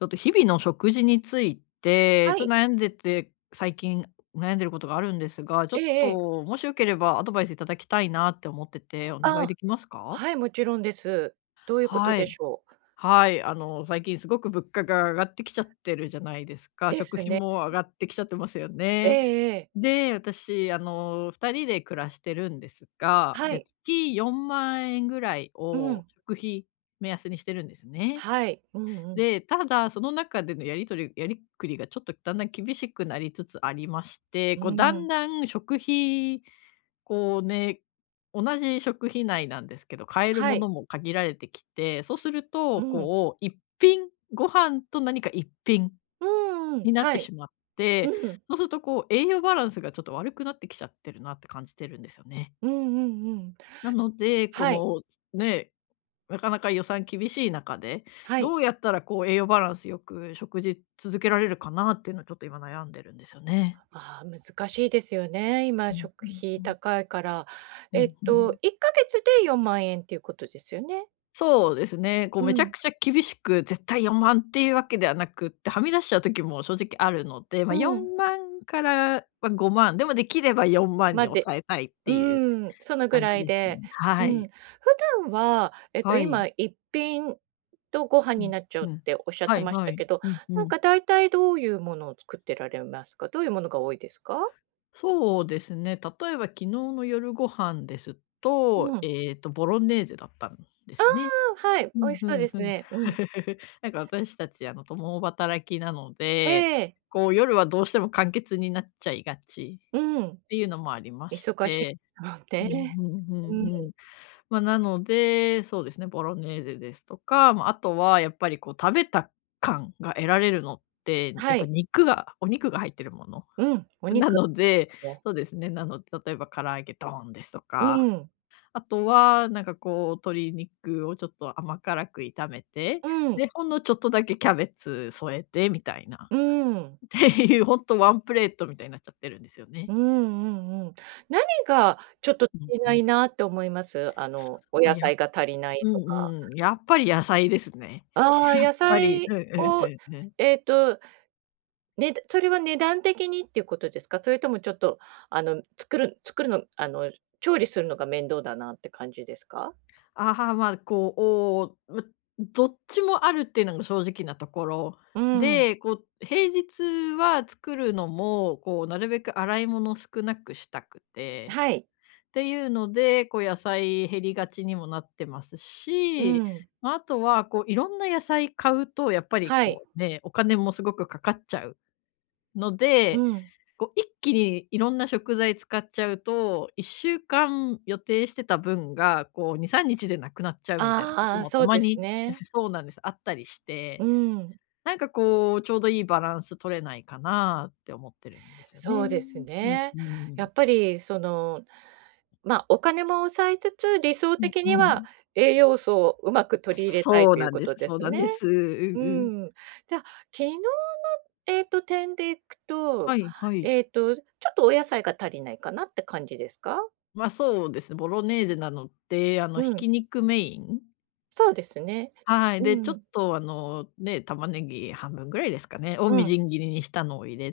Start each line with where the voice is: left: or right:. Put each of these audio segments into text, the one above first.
left: ちょっと日々の食事について、
right: は
left: ちょっ
right: い。
left: と悩んでて、最近悩んでることがあるんですが、ちょ
right: え
left: っ
right: えええ。
left: ともしよければアドバイスいただきたいなって思ってて、お願
right: あ
left: いで
right: あ、
left: きますか？
right: はい、もちろんです。どういうこと
left: は
right: で
left: い。
right: しょう？
left: はい、最近すごく物価が上がってきちゃってるじゃないですか。
right: で
left: 食
right: す
left: 費
right: ね。
left: も上がってきちゃってますよ
right: え
left: ね。
right: えええ。
left: で、私、2人で暮らしてるんですが、
right: は
left: で、
right: い。
left: 月4万円ぐらい
right: う
left: を
right: ん。
left: 食費目安にしてるんですね。
right: はい。うんうん。
left: で、ただ、その中でのやりくりがちょっとだんだん厳しくなりつつありまして、
right: う
left: こう
right: んう
left: だん
right: ん。
left: だん食費、こうね、同じ食費内なんですけど、買える
right: は
left: も
right: い。
left: のも限られてきて、そうする
right: う
left: と、
right: ん。
left: こう一品、ご飯と何か一品
right: うんうん。
left: になっ
right: は
left: て
right: い。
left: しまっ
right: う
left: て、
right: ん。
left: そうするとこう栄養バランスがちょっと悪くなってきちゃってるなって感じてるんですよね。
right: うんうんうん。
left: なので、こ
right: はい。
left: のねなかなか予算厳しい中で、
right: はい。
left: どうやったらこう栄養バランスよく食事続けられるかなっていうのをちょっと今悩んでるんですよね。
right: ああ、難しいですよね、今
left: うん
right: 食
left: うん
right: 費
left: うん。
right: 高いから。
left: うんうん。
right: 1ヶ月で4万円っていうことですよね？
left: そうですね。こう
right: う
left: めちゃ
right: ん。
left: くちゃ厳しく絶対4万っていうわけではなくって、はみ出しちゃう時も正直あるので、まあ、
right: うん。
left: 4万からは5万、でもできれば4万に
right: まで
left: 抑えたいっ
right: う
left: ていう
right: そのぐ
left: 感
right: ら
left: じ
right: い
left: ですね。
right: で、う
left: は
right: ん。
left: い。
right: 普段は、
left: は
right: 今
left: い。
right: 一品とご飯
left: う
right: に
left: ん、
right: なっちゃうっ
left: うん。
right: ておっしゃっ
left: は
right: て
left: い
right: まし
left: は
right: た
left: い。
right: けど、
left: うんう
right: なん
left: ん。
right: か大体どういうものを作ってられますか？どういうものが多いですか？
left: そうですね。例えば昨日の夜ご飯です
right: う
left: と、
right: ん。
left: ボロネーゼだったんで
right: あ
left: すね。
right: あ、はい、
left: う
right: 美味
left: ん、
right: し
left: ふ
right: そう
left: ん
right: です
left: ふん。
right: ね。うん。
left: なんか私たち、共働きなので、
right: ええ、
left: こう夜はどうしても完結になっちゃいがち
right: うん。
left: っていうのもありまし
right: 忙し
left: て。
right: いもん
left: うん、
right: ね。
left: うんう
right: う
left: ん
right: ん、
left: うん。まあ、なので、そうですね、ボロネーゼですとか、まあ、あとはやっぱりこう食べた感が得られるのって、や
right: は
left: っぱ
right: い。
left: お肉が入ってるもの。
right: うん、お
left: な
right: 肉
left: ので、
right: ね。
left: そうですね、なので、例えば唐揚げドーンですと
right: う
left: か、
right: ん、
left: あとはなんかこう、鶏肉をちょっと甘辛く炒めて、
right: うん、
left: で、ほんのちょっとだけキャベツ添えてみたいな、
right: うん。
left: っていうほんとワンプレートみたいになっちゃってるんですよね。
right: うんうんうん。何がちょっと
left: うん
right: 足りな
left: う
right: い
left: ん。
right: なって思います？お
left: ま、
right: 野
left: や
right: 菜が足りない
left: う
right: とか。
left: んうん、やっぱり野菜ですね。
right: ああ、
left: やっ
right: 野
left: ぱり
right: 菜
left: うんうん
right: を、
left: うんうん。
right: えっと、ねだそれは値段的にっていうことですか？それともちょっと、作るの調理するのが面倒だなって感じですか？
left: ああ、まあ、こう、おーま、どっちもあるっていうのが正直なところ
right: うん。
left: で、こう、平日は作るのも、こう、なるべく洗い物少なくしたくて、
right: はい。
left: っていうので、こう、野菜減りがちにもなってます
right: う
left: し、
right: ん。
left: ま、あとは、こう、いろんな野菜買うと、やっぱり、
right: はい。
left: こう、ね、お金もすごくかかっちゃうの
right: う
left: で、
right: ん。
left: こう一気にいろんな食材使っちゃうと、1週間予定してた分が、こう2、3日でなくなっちゃうみたいなこと
right: ああ、
left: も
right: そ
left: た
right: う
left: ま
right: です
left: に
right: ね。
left: そうなんです、あったりし
right: う
left: て、
right: ん。
left: なんかこう、ちょうどいいバランス取れないかなって思ってるんですよね。
right: そうです
left: うん
right: ね。
left: う
right: や
left: ん。
right: っぱりそのお金も抑えつつ、理想
left: うん
right: 的に
left: う
right: は
left: ん。
right: 栄養素をうまく取り入れたいということで
left: そう
right: す
left: なん
right: ね。
left: です。うん
right: う
left: うん。
right: ん。じゃあ、昨日点でいくと、
left: はいはい。
right: えっと、ちょっとお野菜が足りないかなって感じですか？
left: ま、そうですね、ボロネーゼなので、
right: う
left: ひ
right: ん、
left: き肉メイン、
right: そうですね。
left: はい、
right: う
left: で、ちょっ
right: ん、
left: と玉ねぎ半分ぐらいですかね、を
right: う
left: み
right: ん、
left: じん切りにしたのを入れ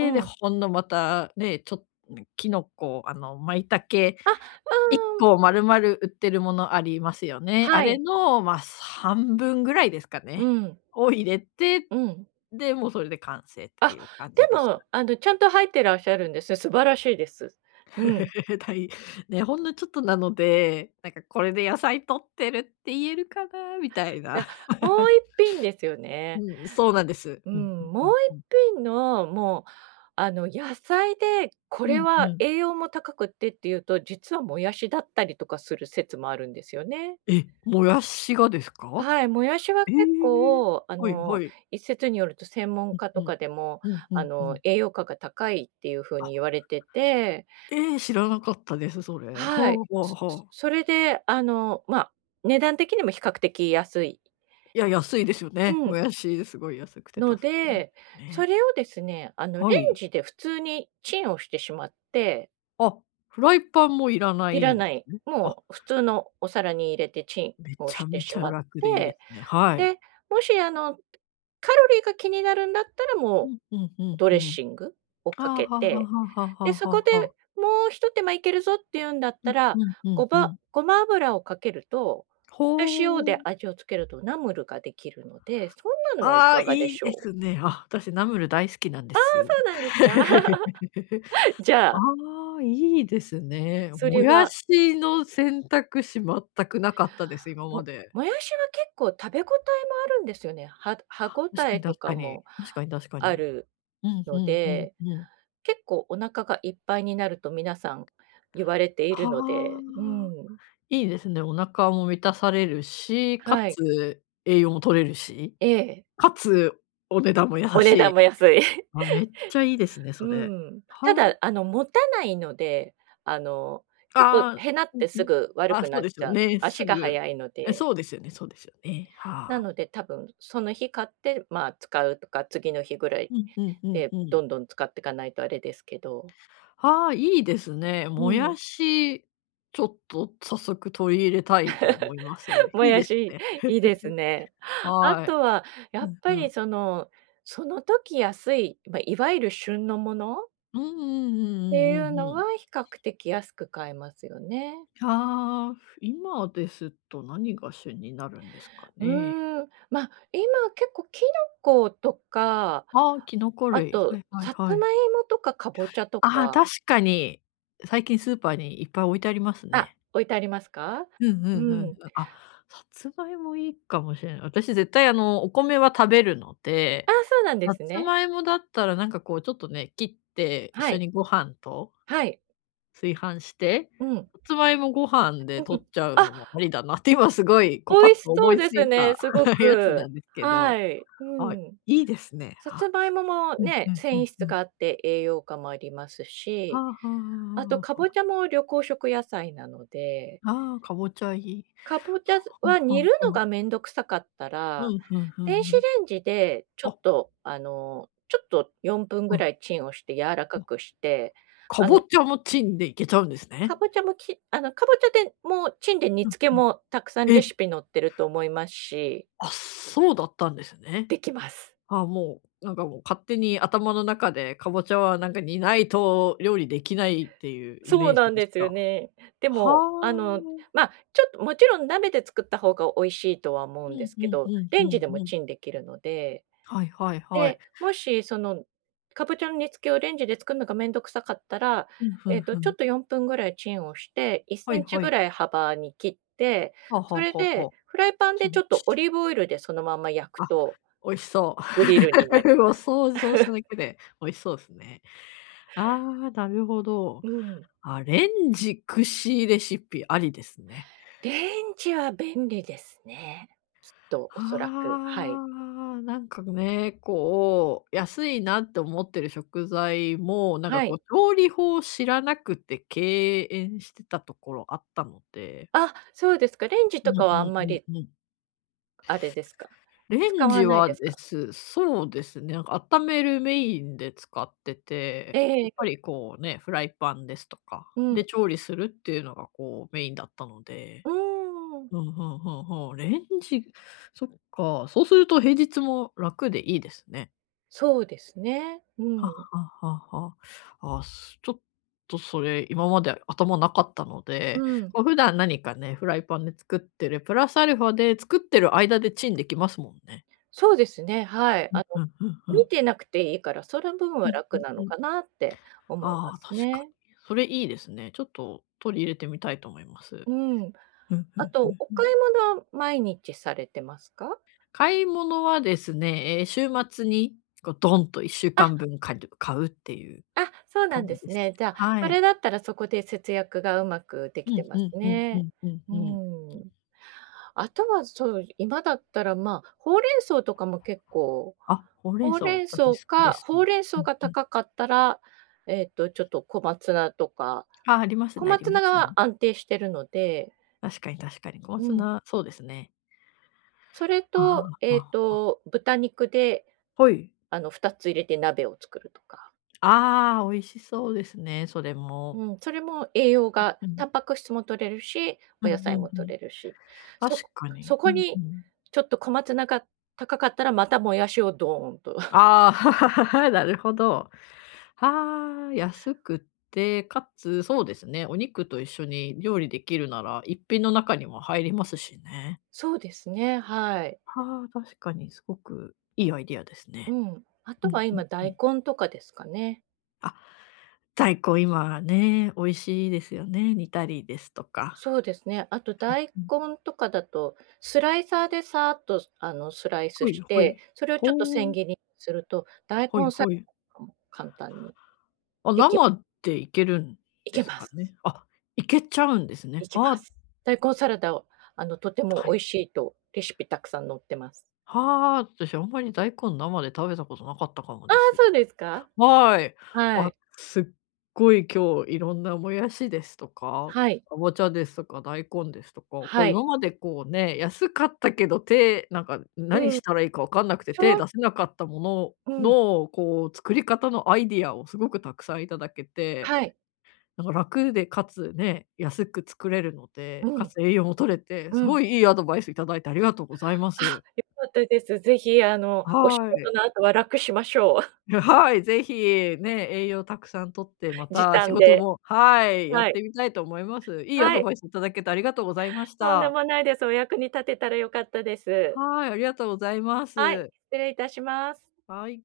right: う
left: で、
right: ん。
left: ほんのまたね、キノコ、舞茸
right: あ、
left: 一
right: うん、
left: 個丸々売ってるものありますよね。あ
right: は
left: れ
right: い。
left: の、ま、半分ぐらいですか
right: う
left: ね、
right: ん、
left: を入れて、
right: うん。
left: で、もうそれで完成って
right: あ、
left: いう感じ
right: で
left: でした。
right: も、ちゃんと入ってらっしゃるんです。素晴らしいです。うん。
left: たいね、ほんのちょっとなので、なんかこれで野菜摂ってるって言えるかなみたい
right: いや、
left: な。
right: もう一 品ですよね。
left: うん、そうなんです。
right: う
left: うんうん
right: ん、も
left: う
right: う
left: んうん。
right: 一品の、もう、あの、野菜で、こ
left: う
right: れ
left: んう
right: は
left: ん。
right: 栄養も高くってっていうと、実はもやしだったりとかする説もあるんですよね。
left: え、もやしがですか？
right: はい、もやしは
left: ええ。
right: 結構、
left: はいはい。
right: 一説によると専門
left: う
right: 家と
left: ん。
right: かでも、
left: うんうんうん。
right: 栄養価が高いっていう風
left: あ、
right: に言われてて、
left: ええ、知らなかったです、それ。は
right: はい、
left: あはあ
right: そ
left: はあ。
right: それで、あの、まあ、値段的にも比較的安い
left: いや、安いですよね。
right: う
left: も
right: ん、
left: やし、すごい安くて助
right: の
left: かりま
right: で、
left: す
right: そ
left: ね。
right: れをですね、レ
left: は
right: ン
left: い。
right: ジで普通にチンをしてしまって
left: あ、フライパンもいらな
right: い
left: い
right: ら
left: んで
right: な
left: す
right: い、
left: ね。あ、
right: もう普通のお皿に入れてチン
left: め
right: を
left: ち
right: し
left: ゃ
right: て
left: め
right: し
left: ちゃ
right: まっ
left: 楽でいいで
right: て、
left: すね。はい。
right: で、もしカロリーが気になるんだったら
left: う
right: も
left: んうんう
right: う、
left: ん
right: ド
left: う
right: レッ
left: ん。
right: シングをか
left: ああ、
right: け
left: はあはあ
right: て、
left: はあはあは
right: で、
left: あ
right: そこ
left: はあはあ。
right: でもうひと手間いけるぞっていうんだっ
left: う
right: た
left: ん
right: ら、
left: うんうんうん。
right: ごま油をかけると、で、塩
left: ほう。
right: で味をつけるとナムルができるので、そんなのはい
left: ああ、
right: かがで
left: いい
right: し
left: で
right: ょう？
left: すね。あ、私ナムル大好きなんで
right: あ、
left: す。
right: そうなんですか？じゃ
left: あ
right: あ、
left: あ、いいですね。
right: そ
left: も
right: れ
left: や
right: は
left: しの選択肢全くなかったです、今ま
right: も
left: で。
right: もやしは結構食べ応えもあるんですよね。歯応
left: 確か
right: え
left: に
right: と
left: 確
right: か
left: かに。
right: も
left: 確かに確か
right: あ
left: に。
right: る
left: うんう
right: の
left: んうん
right: で、
left: うん。
right: 結構お腹がいっぱいになると皆さん言われているので、
left: は
right: う
left: あ。
right: ん。
left: いいですね。お腹も満たされるし、か
right: はい。
left: つ栄養も取れるし、
right: ええ。
left: かつお値段も優
right: お
left: し
right: 値段
left: い。
right: も安い。
left: あ、めっちゃいいですね、
right: う
left: それ。
right: ん。
left: は
right: た
left: あ。
right: だ、持たないので、あの、結構
left: ああ、
right: へなっ
left: う
right: て
left: んう
right: す
left: ん。
right: ぐ悪
left: あ、
right: く
left: そ
right: な
left: う
right: っ
left: です
right: ち
left: よ
right: ゃう。
left: ね、す
right: 足が
left: ぐ。
right: 速いの
left: え、
right: で。
left: そうですよねそうですよね。
right: な
left: はあ。
right: ので、多分その日買って、まあ、使うとか、次の日ぐらい
left: うんうんうん
right: で
left: う
right: ど
left: ん。
right: んどん使っていかないとあれですけど。
left: はあ、いいですね。
right: う
left: もや
right: ん、
left: し、ちょっと早速取り入れたいと思います。
right: も
left: いい
right: や
left: です
right: し、
left: ね。
right: いいです ね。あ
left: はい。
right: とはや
left: う
right: っ
left: ん
right: ぱ
left: う
right: り
left: ん。
right: その、その時安い、ま、いわゆる旬のものっ
left: うんうん
right: てい
left: うんう
right: う
left: んうん
right: の
left: う
right: は
left: ん。
right: 比較的安く買えますよね。
left: ああ、今ですと何が主になるんですかね。
right: うーん、ま、今結構キノコとか、
left: ああ、キノコ
right: あ
left: 類。は
right: と
left: いはい
right: さ
left: は
right: つ
left: い。
right: まいもとかかぼちゃと
left: ああ、確
right: か
left: かに。最近スーパーにいっぱい置いてあります
right: あ、
left: ね。
right: 置いてありますか？
left: うんう
right: う
left: んうんうん。
right: ん。
left: あ、さつまいもいいかもしれない。私絶対お米は食べるの
right: あ、
left: で、
right: そうなんで
left: さ
right: す
left: つ
right: ね。
left: まいもだったらなんかこうちょっとね、切って一
right: は
left: 緒
right: い、
left: にご飯と
right: はい。
left: 炊飯して、
right: うん、うん。
left: さつまいもご飯で取っちゃう
right: あ、
left: のもありだなって今すごいこうパッ
right: 美味し
left: と
right: そ
left: 思
right: う
left: いつ
right: です
left: い
right: ね、
left: た
right: すご
left: やつな
right: く。
left: んですけど、
right: はい。う
left: あ、
right: ん。
left: いいですね。
right: さ
left: あ、
right: つまいもも
left: うん
right: ね、
left: うんう
right: 繊維
left: ん
right: 質
left: うん。
right: があって栄養価もあります
left: はあ
right: し、
left: はあは
right: あ
left: あ
right: と
left: は
right: か
left: あ
right: ぼちゃも緑黄色野菜なので、
left: あ。あかぼちゃいい。
right: かぼちゃ
left: は
right: は
left: あは
right: 煮る
left: あ
right: の
left: は
right: が
left: あ。
right: めんどくさかった
left: う
right: ら、
left: ん、うんうんう
right: 電子レ
left: ん。
right: ンジでちょっ
left: あ、
right: と、4分
left: う
right: ぐ
left: ん。
right: らいチンをして柔らかくして、
left: か
right: あ
left: ぼ
right: の、
left: ちゃもチンでいけちゃうんですね。
right: かぼちゃもきかぼちゃでもうチンで煮
left: うん
right: 付け
left: うん。
right: もたくさんレ
left: え、
right: シピ載ってると思いますし、
left: あ、そうだったんですね。
right: できます。
left: あ、もう、なんかもう勝手に頭の中で、かぼちゃはなんか煮ないと料理できないっていうイ
right: そう
left: メー
right: な
left: ジ
right: ん
left: でし
right: です
left: た。
right: よ
left: は
right: ね。でも、
left: あ。
right: ちょっともちろん鍋で作った方が美味しいとは思う
left: う
right: んで
left: ん
right: す
left: う
right: け
left: んう
right: ど、
left: ん
right: レ
left: う
right: ンジでも
left: んうん。
right: チンできるので、
left: はいはいはい。
right: で、もしその、かぼちゃの煮付けをレンジで作るのがめんどくさかったら、
left: うん、ふんふ
right: ちょ
left: ん。
right: っと4分ぐらいチンをして、1
left: は
right: セ
left: い
right: ンチ
left: は
right: ぐ
left: い。
right: らい幅に切って、
left: はあは
right: そ
left: あ
right: れ
left: はあはあ。
right: でフライパン
left: チ
right: でち
left: ン
right: ょっとオ
left: チン。
right: リーブオイルでそのまま焼く
left: あ、
right: と
left: 美味しそ
right: グ
left: う。
right: リルになり ま
left: もう
right: す
left: 想像しただ けで美味しそうですね。ああ、なるほど。
right: うん。
left: アレンジ串レシピありですね。
right: レンジは便利ですね。きっとおそらく、
left: あ
right: はい。
left: あ、なんかね、こう、安いなって思ってる食材も、なんか
right: は
left: こう、
right: い。
left: 調理法を知らなくて敬遠してたところあったので。
right: あ、そうですか。レンジ
left: う
right: と
left: んう
right: かはあん
left: ん
right: ま
left: う
right: り、
left: んうん。
right: あれですか？
left: レ
right: 使
left: ン
right: わ
left: ジ
right: ない
left: は
right: です
left: で
right: か？
left: す。そうですね、なんか温めるメインで使ってて、や
right: え
left: っぱ
right: え
left: りこうね、フライパンですとか、
right: うん。
left: で調理するっていうのがこうメインだったの
right: う
left: で。
right: ーん。
left: ほうん、うんうんうん。レンジそっか、そうすると平日も楽でいいですね。
right: そうですね。う
left: は
right: ん。
left: あはあはあはあ。ちょっとそれ、今まで頭なかったの
right: う
left: で、
right: ん。
left: こう普段何かね、フライパンで作ってる、プラスアルファで作ってる間でチンできますもんね。
right: そうですね、はい。
left: うんうんう
right: 見
left: ん。
right: てなくていいから、その分は
left: うんう
right: 楽
left: ん
right: な
left: う
right: の
left: ん。
right: かなって思いま
left: ああ、
right: す
left: 確か
right: ね。
left: に。それいいですね。ちょっと取り入れてみたいと思います。
right: うん。
left: うんう
right: あ
left: んう
right: と、
left: ん
right: お
left: うん。
right: 買い物は毎日されてますか？
left: 買い物はですね、週末にこうドンと1週
right: あ、
left: 間分かんぶん買うっていう
right: あ、そうなん
left: 感
right: で
left: じで
right: す
left: す。
right: ね。じゃあ、
left: は
right: それ
left: い。
right: だったらそこで節約がうまくで
left: う
right: きて
left: ん
right: ま
left: う
right: す
left: んうんう
right: ね。
left: んうん
right: う
left: うん。
right: ん。あとはそう、今だったら、まあ、ほうれん草とかも結構、
left: あ、ほうれん草、私好きです。
right: ほうれん
left: う
right: 草
left: ん
right: が
left: うん。
right: 高かったら、えっと、ちょっと小松菜とか、
left: ああ、ります
right: 小
left: ねあり
right: 松
left: ま
right: 菜
left: す
right: が
left: ね。
right: 安定してるので、
left: 確かに確かに。小
right: う
left: 松
right: ん、
left: 菜、そうですね。
right: それ
left: あ
right: と、
left: あ、あ、
right: 豚肉で、
left: はい。
right: 2つ入れて鍋を作るとか。
left: ああ、美味しそうですね、それも。
right: うん、それも栄養が
left: う
right: タ
left: ん。
right: ンパク質も摂れるし、お
left: う
right: 野
left: んう
right: 菜
left: ん
right: も
left: う
right: 摂
left: ん。
right: れるし、
left: 確
right: そ
left: か
right: そ
left: に。う
right: こ
left: んう
right: に
left: ん。
right: ちょっと小松菜が高かったら、またもやしをドーンと。
left: ああ、なるほど。ああ、安くて、かつ、そうですね、お肉と一緒に料理できるなら、一品の中にも入りますしね。
right: そうですね、はい。
left: はあ、確かにすごくいいアイディアです
right: う
left: ね。
right: ん。あ
left: う
right: と
left: ん
right: は
left: うん
right: 今
left: う
right: 大
left: ん。
right: 根とかですかね。
left: あ、大根今ね、美味しいですよね。煮たりですとか。
right: そうですね。あと
left: う
right: 大
left: ん、
right: 根とかだと、スライサーでさーっとスライス
left: ほい
right: し
left: ほ
right: て、
left: い。
right: それをちょっと
left: ほ
right: 千
left: う、
right: 切りにすると、大
left: ほい
right: 根サラ
left: ほい。
right: ダとかも簡単に
left: あ、
right: でき
left: 生でいけるん
right: い
left: で
right: け
left: す
right: ま
left: か
right: す。
left: ね。あ、いけちゃうんですね。
right: 行きま
left: あ
right: す。大根サラダを、とても
left: あ、
right: 美味しいとレシピたくさん載ってます。
left: はあ、私あんまり大根生で食べたことなかったかも
right: ああ、
left: です。
right: そうですか？
left: はい。
right: は
left: あ、
right: い。
left: すっごい今日いろんなもやしですとか、
right: はい。
left: かぼちゃですとか、大根ですとか、こう
right: はい。
left: 今までこうね、安かったけど、なんか
right: う
left: 何
right: ん。
left: したらいいかわかんなくて
right: し
left: 手
right: ょう
left: 出せなかったも
right: う
left: の
right: ん。
left: の、こう作り方のアイディアをすごくたくさんいただけて、
right: はい。
left: なんか楽でかつね、安く作れるので、
right: う
left: か
right: ん。
left: つ栄養も取れて、
right: う
left: すご
right: ん。
left: いいいアドバイスいただいてありがとうございま
right: あ、
left: す。
right: 良かったです。ぜひ、お仕
left: は
right: 事
left: い。
right: の後は楽しましょう。
left: はい、ぜひ、ね、栄養たくさん取って、ま
right: 時
left: た仕
right: 短
left: 事
right: で。
left: もはい、や
right: は
left: っ
right: い。
left: てみたいと思います。いいア
right: は
left: ド
right: い。
left: バイスいただけてありがとうございまし
right: とんで
left: た。
right: もないです。お役に立てたら良かったです。
left: はい、ありがとうございま
right: はい、
left: す。
right: 失礼いたします。
left: はい。